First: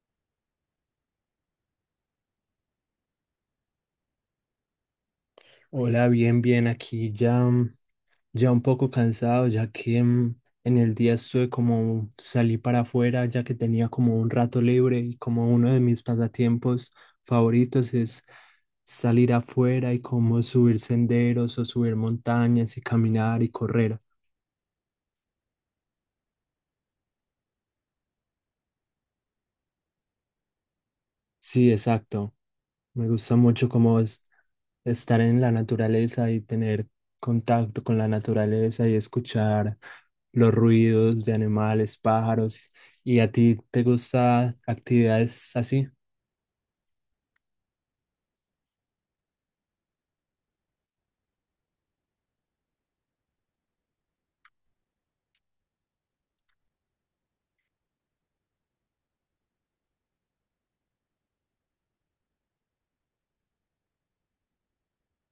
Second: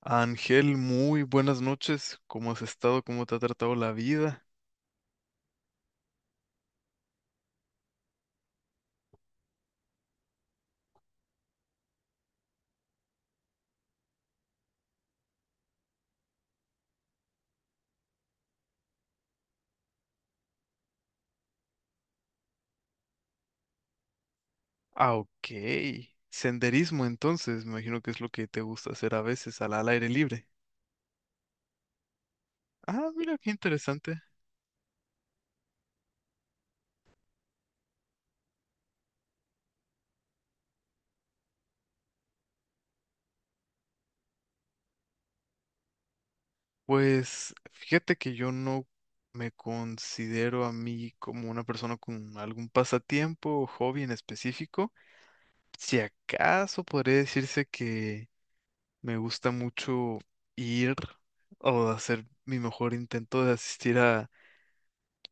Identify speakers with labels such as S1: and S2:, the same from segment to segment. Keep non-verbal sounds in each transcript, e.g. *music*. S1: Ángel, muy buenas noches. ¿Cómo has estado? ¿Cómo te ha tratado la vida?
S2: Hola, bien, bien, aquí ya, ya un poco cansado, ya que en el día estuve como salí para afuera, ya que tenía como un rato libre y como uno de mis pasatiempos favoritos es salir afuera y como subir senderos o subir montañas y caminar y correr.
S1: Ah, ok. Senderismo, entonces, me imagino que es lo que te gusta hacer a veces al aire libre.
S2: Sí, exacto. Me
S1: Ah,
S2: gusta
S1: mira, qué
S2: mucho como
S1: interesante.
S2: estar en la naturaleza y tener contacto con la naturaleza y escuchar los ruidos de animales, pájaros. ¿Y a ti te gusta actividades así?
S1: Pues fíjate que yo no me considero a mí como una persona con algún pasatiempo o hobby en específico. Si acaso podría decirse que me gusta mucho ir o hacer mi mejor intento de asistir a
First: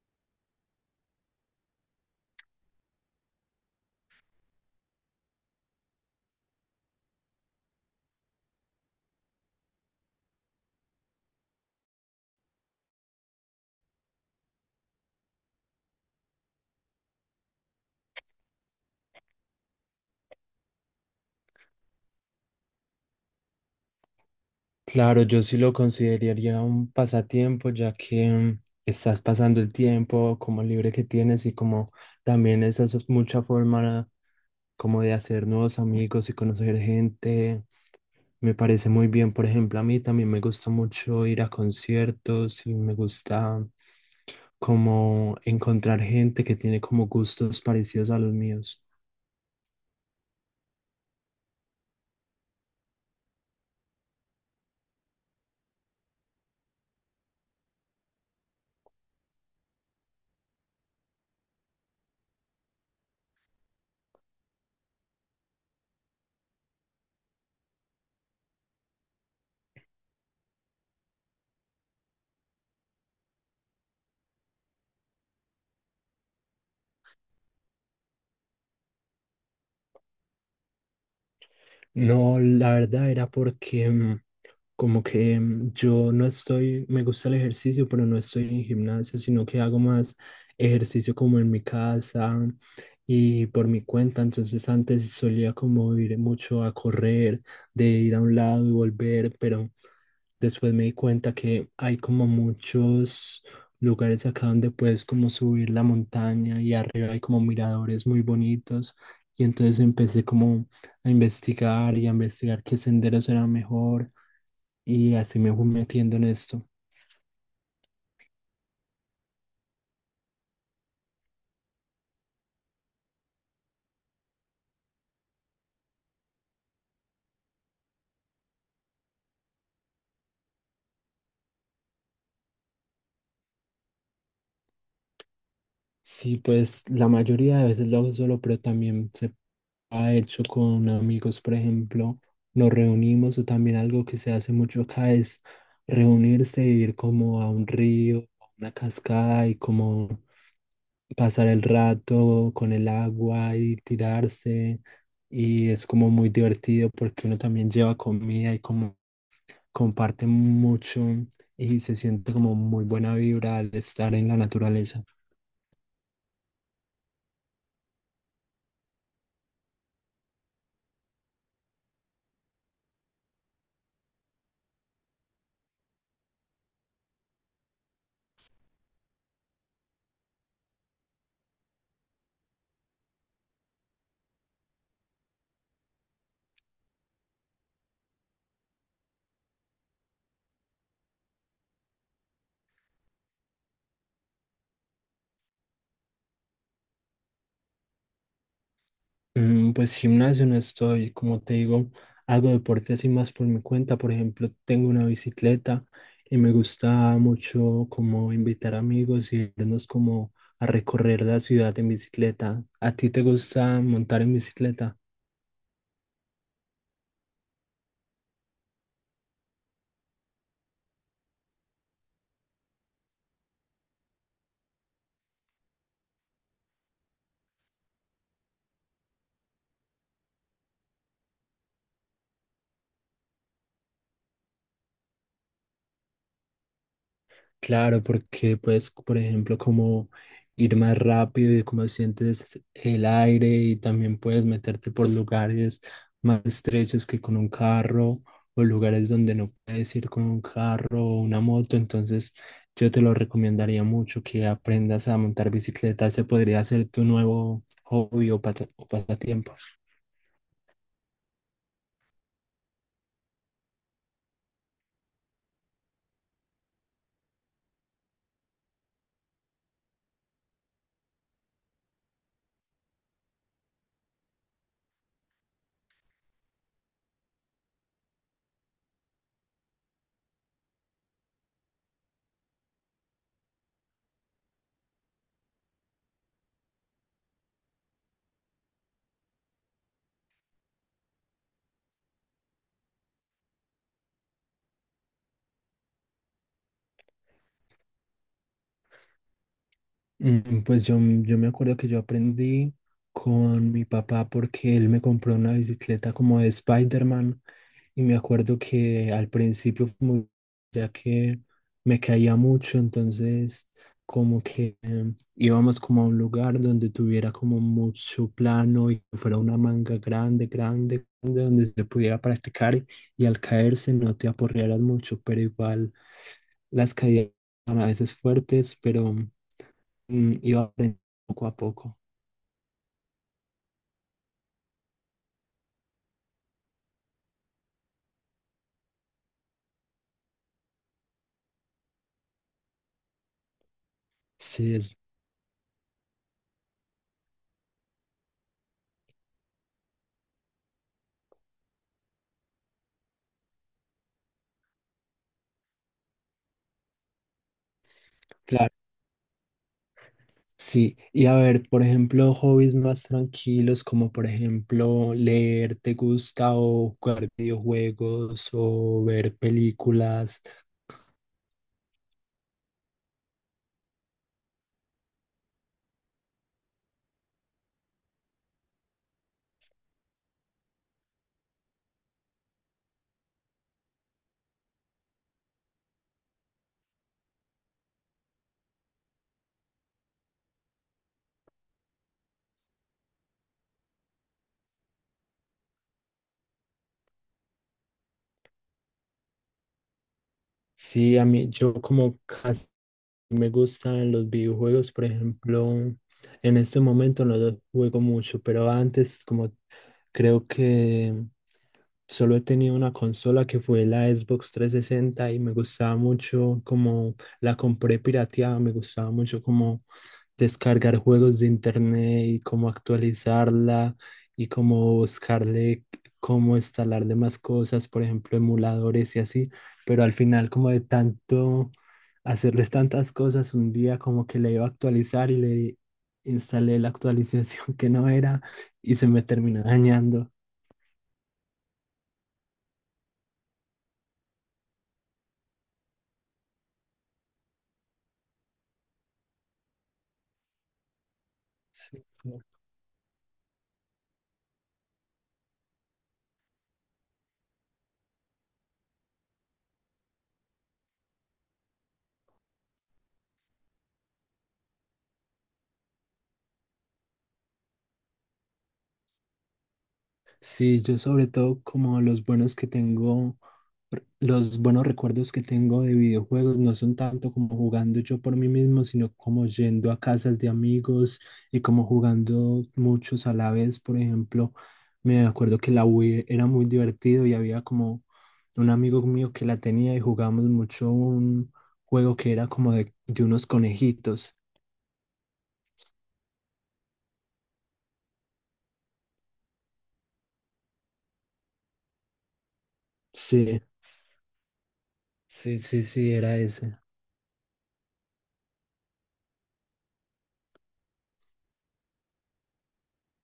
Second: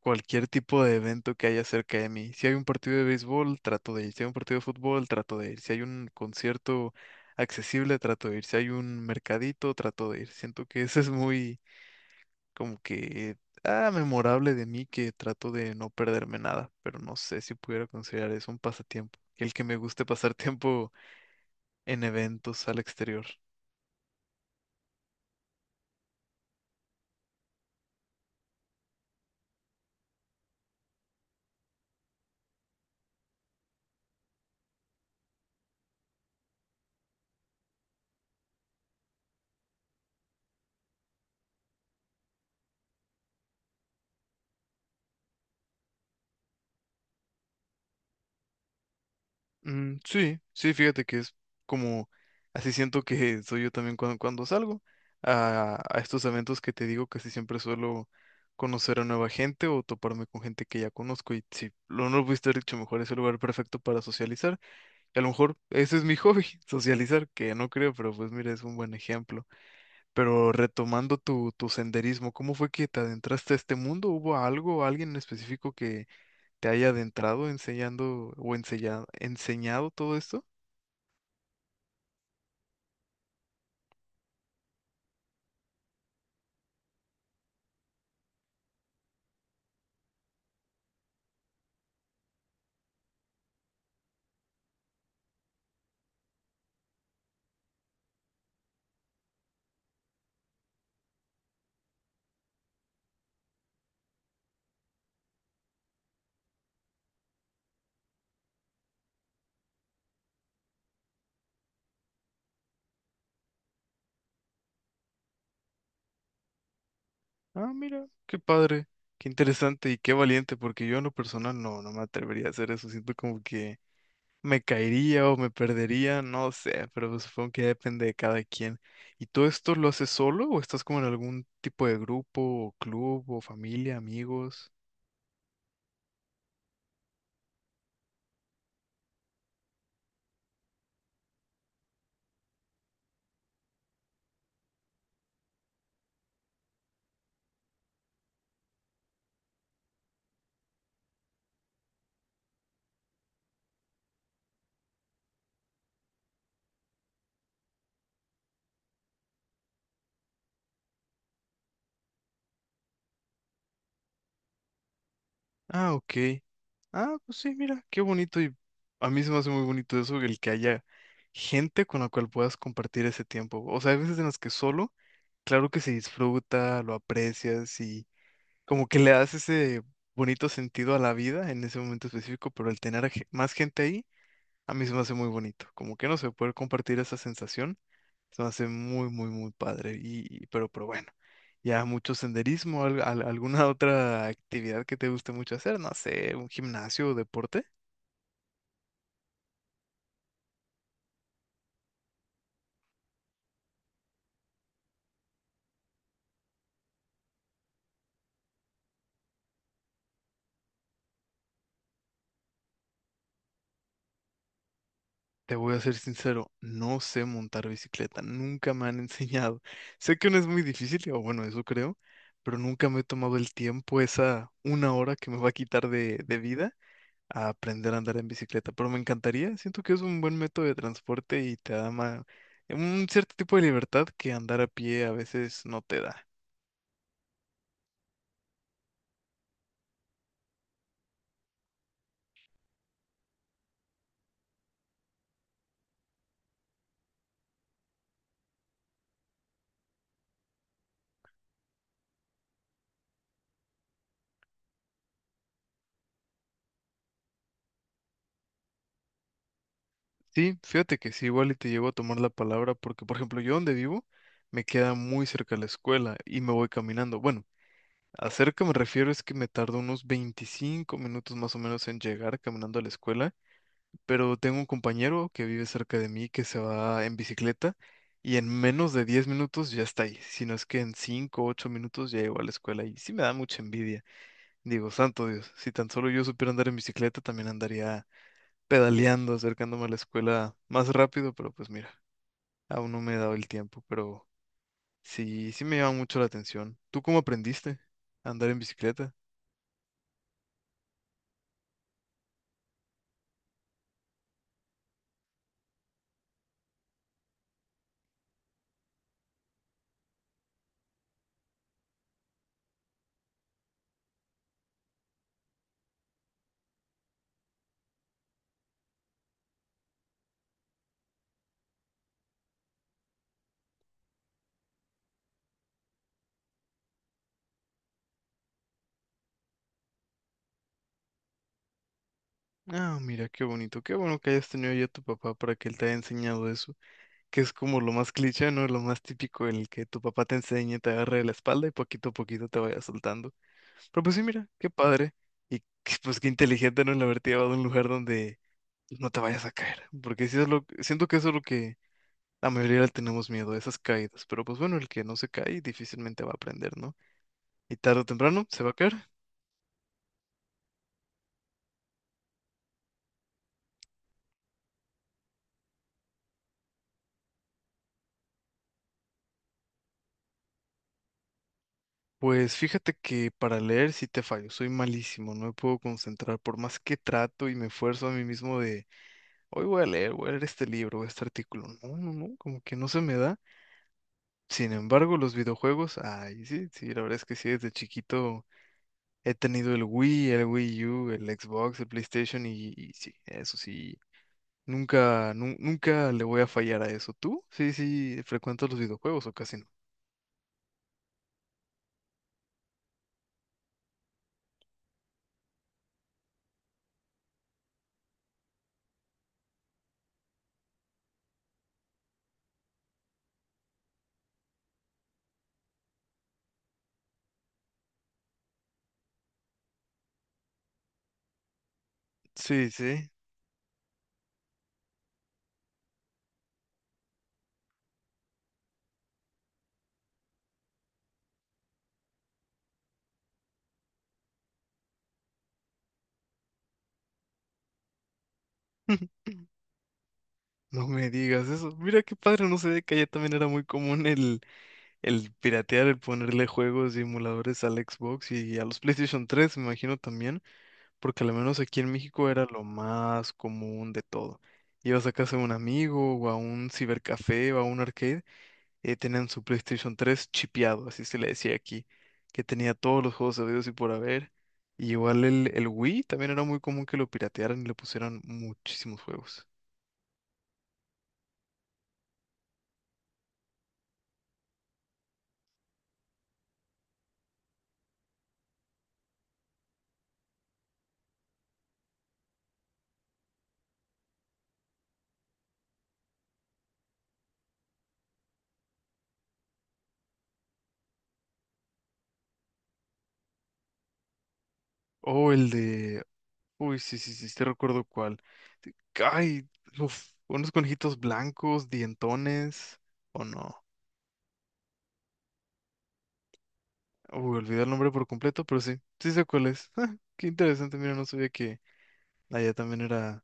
S1: cualquier tipo de evento que haya cerca de mí. Si hay un partido de béisbol, trato de ir. Si hay un partido de fútbol, trato de ir. Si hay un concierto accesible, trato de ir. Si hay un mercadito, trato de ir. Siento que eso es muy como que ah, memorable de mí que trato de no perderme nada, pero no sé si pudiera considerar eso un pasatiempo. El que me guste pasar *laughs* tiempo en eventos al exterior.
S2: Claro, yo sí lo consideraría un pasatiempo, ya que estás pasando el tiempo como libre que tienes y como también esa es mucha forma como de hacer nuevos amigos y conocer gente. Me parece muy bien, por ejemplo, a mí también me gusta mucho ir a conciertos y me gusta como encontrar gente que tiene como gustos parecidos a los míos.
S1: Mm, sí, sí, fíjate que es como, así siento que *laughs* soy yo también cuando salgo a estos eventos que te digo, casi siempre suelo conocer a nueva gente o toparme con gente que ya conozco y si lo no lo pudiste haber dicho mejor, es el lugar perfecto para socializar. Y a lo mejor ese es mi hobby, *laughs* socializar, que no creo, pero pues mira, es un buen ejemplo. Pero retomando tu senderismo, ¿cómo fue que te adentraste a este mundo? ¿Hubo algo, alguien en específico que te haya adentrado enseñando o enseñado todo esto?
S2: No, la verdad era porque como que yo no estoy, me gusta el ejercicio, pero no estoy en gimnasio, sino que hago más ejercicio como en mi casa y por mi cuenta. Entonces antes solía como ir mucho a correr, de ir a un lado y volver, pero... Después me di cuenta que hay como muchos lugares acá donde puedes como subir la montaña y arriba hay como miradores muy bonitos. Y entonces empecé como a investigar y a investigar qué senderos eran mejor y así me fui metiendo en esto.
S1: Ah, mira, qué padre, qué interesante y qué valiente, porque yo en lo personal no, no me atrevería a hacer eso. Siento como que me caería o me perdería, no sé, pero pues supongo que ya depende de cada quien. ¿Y todo esto lo haces solo o estás como en algún tipo de grupo o club o familia, amigos?
S2: Sí, pues la mayoría de veces lo hago solo, pero también se ha hecho con amigos, por ejemplo, nos reunimos o también algo que se hace mucho acá es reunirse e ir como a un río, a una cascada y como pasar el rato con el agua y tirarse y es como muy divertido porque uno también lleva comida y como comparte mucho y se siente como muy buena vibra al estar en la naturaleza.
S1: Ah, ok. Ah, pues sí, mira, qué bonito y a mí se me hace muy bonito eso, el que haya gente con la cual puedas compartir ese tiempo. O sea, hay veces en las que solo, claro que se disfruta, lo aprecias y como que le das ese bonito sentido a la vida en ese momento específico, pero el tener a más gente ahí, a mí se me hace muy bonito. Como que no sé, poder compartir esa sensación, se me hace muy, muy, muy padre. Y- pero bueno, ya mucho senderismo, alguna *laughs* otra actividad que te guste mucho hacer, no sé, un gimnasio o deporte.
S2: Pues gimnasio no estoy, como te digo, hago deporte así más por mi cuenta. Por ejemplo, tengo una bicicleta y me gusta mucho como invitar amigos y irnos como a recorrer la ciudad en bicicleta. ¿A ti te gusta montar en bicicleta?
S1: Te voy a ser sincero, no sé montar bicicleta, nunca me han *laughs* enseñado. Sé que no es muy difícil, o bueno, eso creo pero nunca me he tomado el tiempo, esa una hora que me va a quitar de vida a aprender a andar en bicicleta, pero me encantaría, siento que es un buen método de transporte y te da un cierto tipo de libertad que andar a pie a veces no te da.
S2: Claro, porque puedes, por ejemplo, como ir más rápido y como sientes el aire y también puedes meterte por lugares más estrechos que con un carro o lugares donde no puedes ir con un carro o una moto. Entonces, yo te lo recomendaría mucho que aprendas a montar bicicleta. Ese podría ser tu nuevo hobby o o pasatiempo.
S1: Sí, fíjate que sí, igual y te llevo a tomar la palabra porque, por ejemplo, yo donde vivo me queda muy cerca la escuela y me voy caminando. Bueno, a cerca me refiero es que me tardo unos 25 minutos más o menos en llegar caminando a la escuela pero tengo un compañero que vive cerca de mí que se va en bicicleta y en menos de 10 minutos ya está ahí, si no es que en 5 o 8 minutos ya llegó a la escuela y sí me da mucha envidia. Digo, santo Dios, si tan solo yo supiera andar en bicicleta también andaría pedaleando, acercándome a la escuela más rápido, pero pues mira, aún no me he dado el tiempo, pero sí, sí me llama mucho la atención. ¿Tú cómo aprendiste a andar en bicicleta?
S2: Pues yo me acuerdo que yo aprendí con mi papá porque él me compró una bicicleta como de Spider-Man y me acuerdo que al principio fue ya que me caía mucho, entonces como que íbamos como a un lugar donde tuviera como mucho plano y que fuera una manga grande, grande, grande, donde se pudiera practicar y al caerse no te aporrearas mucho, pero igual las caídas eran a veces fuertes, pero... Y va aprendiendo poco a poco.
S1: Ah, mira, qué bonito, qué bueno que hayas tenido ya a tu papá para que él te haya enseñado eso. Que es como lo más cliché, ¿no? Lo más típico en el que tu papá te enseña, te agarre de la espalda y poquito a poquito te vaya soltando. Pero pues sí, mira, qué
S2: Sí, es
S1: padre. Y que, pues qué inteligente, ¿no? El haberte llevado a un lugar donde no te vayas a caer. Porque sí es lo, siento que eso es lo que la mayoría le tenemos miedo, a esas caídas. Pero pues bueno, el que no se cae difícilmente va a aprender, ¿no? Y tarde o temprano se va a
S2: claro.
S1: caer.
S2: Sí, y a ver, por ejemplo, hobbies más tranquilos, como por ejemplo leer, ¿te gusta? O jugar videojuegos o ver películas.
S1: Pues fíjate que para leer sí te fallo, soy malísimo, no me puedo concentrar, por más que trato y me esfuerzo a mí mismo. Hoy voy a leer este libro, este artículo. No, no, no, como que no se me da. Sin embargo, los videojuegos, ay, sí, sí, la verdad es que sí, desde chiquito he tenido el Wii U, el Xbox, el PlayStation y sí, eso sí, nunca, nunca le voy a fallar a eso. ¿Tú? Sí, sí, frecuentas los videojuegos o casi no.
S2: Sí, a mí, yo como casi me gustan los videojuegos, por ejemplo, en este momento no los juego mucho, pero antes como creo que solo he tenido una consola que fue la Xbox 360 y me gustaba mucho como la compré pirateada, me gustaba mucho como descargar juegos de internet y cómo
S1: Sí, sí.
S2: actualizarla y cómo buscarle cómo instalarle más cosas, por ejemplo, emuladores y así, pero al final como de tanto hacerle tantas cosas un día como que le iba a actualizar y le instalé la actualización *laughs* que no era y se me
S1: *laughs*
S2: terminó dañando.
S1: No me digas eso. Mira qué padre, no sé, que allá también era muy común el piratear, el ponerle juegos y emuladores al Xbox y a los PlayStation 3 me imagino también. Porque al menos aquí en
S2: Sí.
S1: México era lo más común de todo. Ibas a casa de un amigo o a un cibercafé o a un arcade, y tenían su PlayStation 3 chipeado, así se le decía aquí, que tenía todos los juegos habidos y por haber. Y igual el Wii también era muy común que lo piratearan y le pusieran muchísimos juegos.
S2: Sí, yo sobre todo como los buenos que tengo, los buenos recuerdos que tengo de videojuegos no son tanto como jugando yo por mí mismo, sino como yendo a casas de amigos y como jugando muchos a la vez. Por ejemplo, me acuerdo que la Wii era muy divertido y había como un amigo mío que la tenía y jugábamos mucho un juego que era como de unos conejitos.
S1: O el de... Uy, sí, sí, sí, te recuerdo cuál. Ay, uf, unos conejitos blancos, dientones, o
S2: Sí,
S1: no.
S2: sí, sí, sí, era ese.
S1: Uy, olvidé el nombre por completo, pero sí, sí sé cuál es. *laughs* Ah, qué interesante, mira, no sabía que allá también era,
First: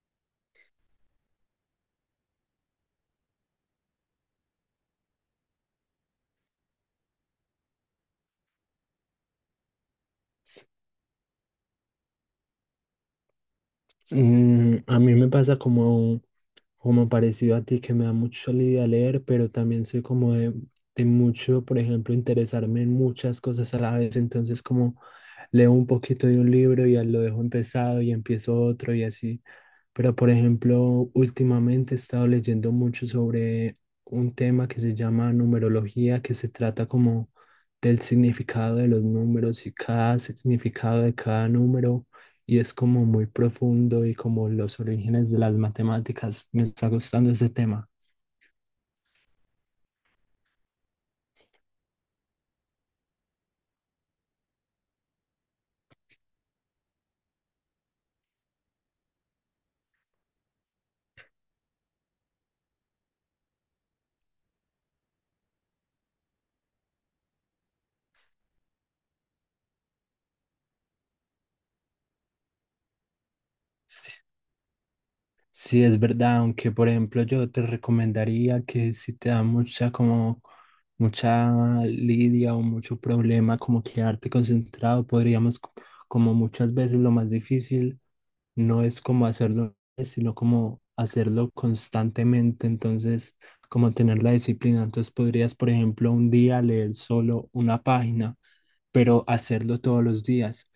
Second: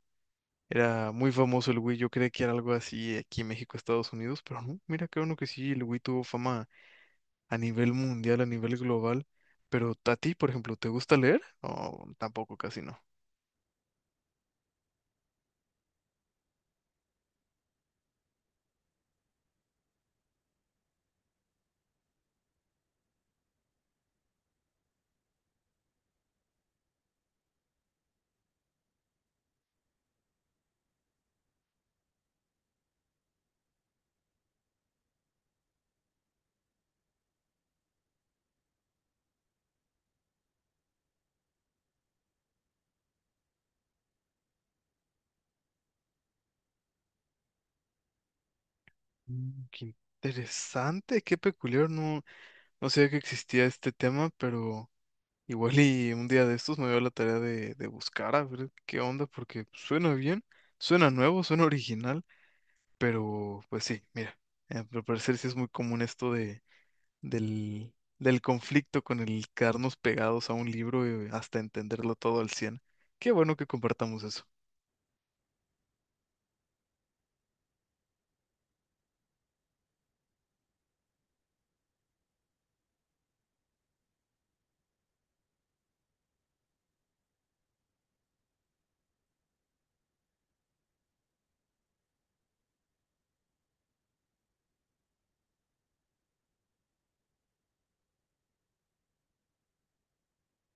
S1: era muy famoso el Wii. Yo creía que era algo así aquí en México, Estados Unidos, pero no, mira, qué bueno que sí, el Wii tuvo fama a nivel mundial, a nivel global. Pero a ti, por
S2: S-
S1: ejemplo, ¿te gusta leer? O tampoco, casi no.
S2: a mí me pasa como parecido a ti, que me da mucho la idea leer, pero también soy como de mucho, por ejemplo, interesarme en muchas cosas a la vez. Entonces, como leo un poquito de un libro y ya lo dejo empezado y empiezo otro y así. Pero, por ejemplo, últimamente he estado leyendo mucho sobre un tema que se llama numerología, que se trata como del significado de los números y cada significado de cada número, y es como muy profundo y como los orígenes de las matemáticas. Me está gustando ese tema.
S1: Qué interesante, qué peculiar, no, no sabía que existía este tema, pero... Igual y un día de estos me dio la tarea de buscar a ver qué onda, porque suena bien, suena nuevo, suena original, pero pues sí, mira, al parecer sí es muy común esto de, del, del conflicto con el quedarnos pegados a un libro hasta entenderlo todo al cien. Qué bueno que
S2: Sí,
S1: compartamos eso.
S2: sí, es verdad, aunque por ejemplo yo te recomendaría que si te da mucha como mucha lidia o mucho problema como quedarte concentrado, como muchas veces lo más difícil no es como hacerlo, sino como hacerlo constantemente, entonces como tener la disciplina, entonces podrías por ejemplo un día leer solo una página, pero hacerlo todos los días.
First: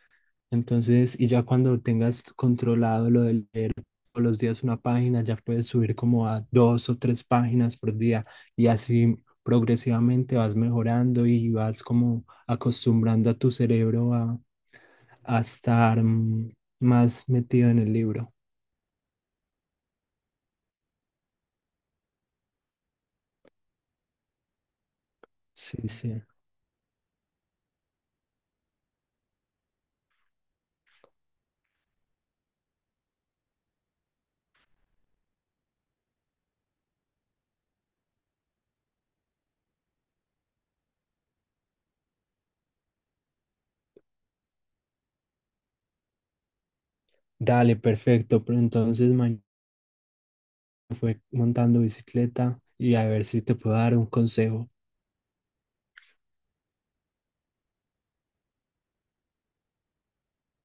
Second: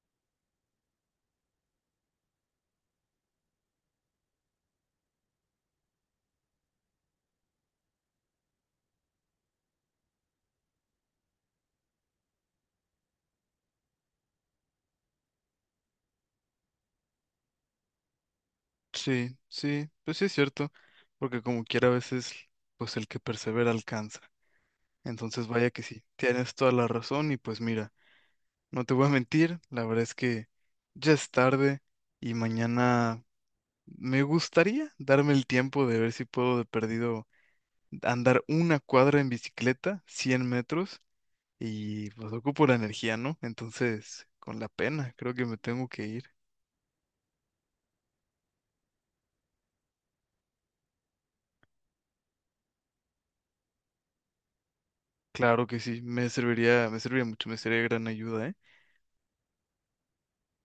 S2: Entonces, y ya cuando tengas controlado lo de leer todos los días una página, ya puedes subir como a dos o tres páginas por día y así progresivamente vas mejorando y vas como acostumbrando a tu cerebro a estar más metido en el libro.
S1: Sí, sí, pues sí es cierto, porque como quiera a veces, pues el que persevera alcanza. Entonces vaya que
S2: Sí,
S1: sí,
S2: sí.
S1: tienes toda la razón y pues mira. No te voy a mentir, la verdad es que ya es tarde y mañana me gustaría darme el tiempo de ver si puedo de perdido andar una cuadra en bicicleta, 100 metros, y pues ocupo la energía, ¿no? Entonces, con la pena, creo que me tengo que ir.
S2: Dale, perfecto. Pero entonces mañana fue montando bicicleta y a ver si te puedo dar un consejo.
S1: Claro que sí, me serviría mucho, me sería de gran ayuda, ¿eh?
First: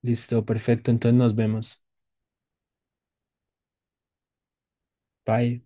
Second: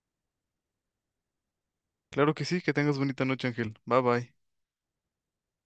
S2: Listo, perfecto. Entonces nos vemos.
S1: Claro que sí, que tengas bonita noche, Ángel. Bye bye.
S2: Bye.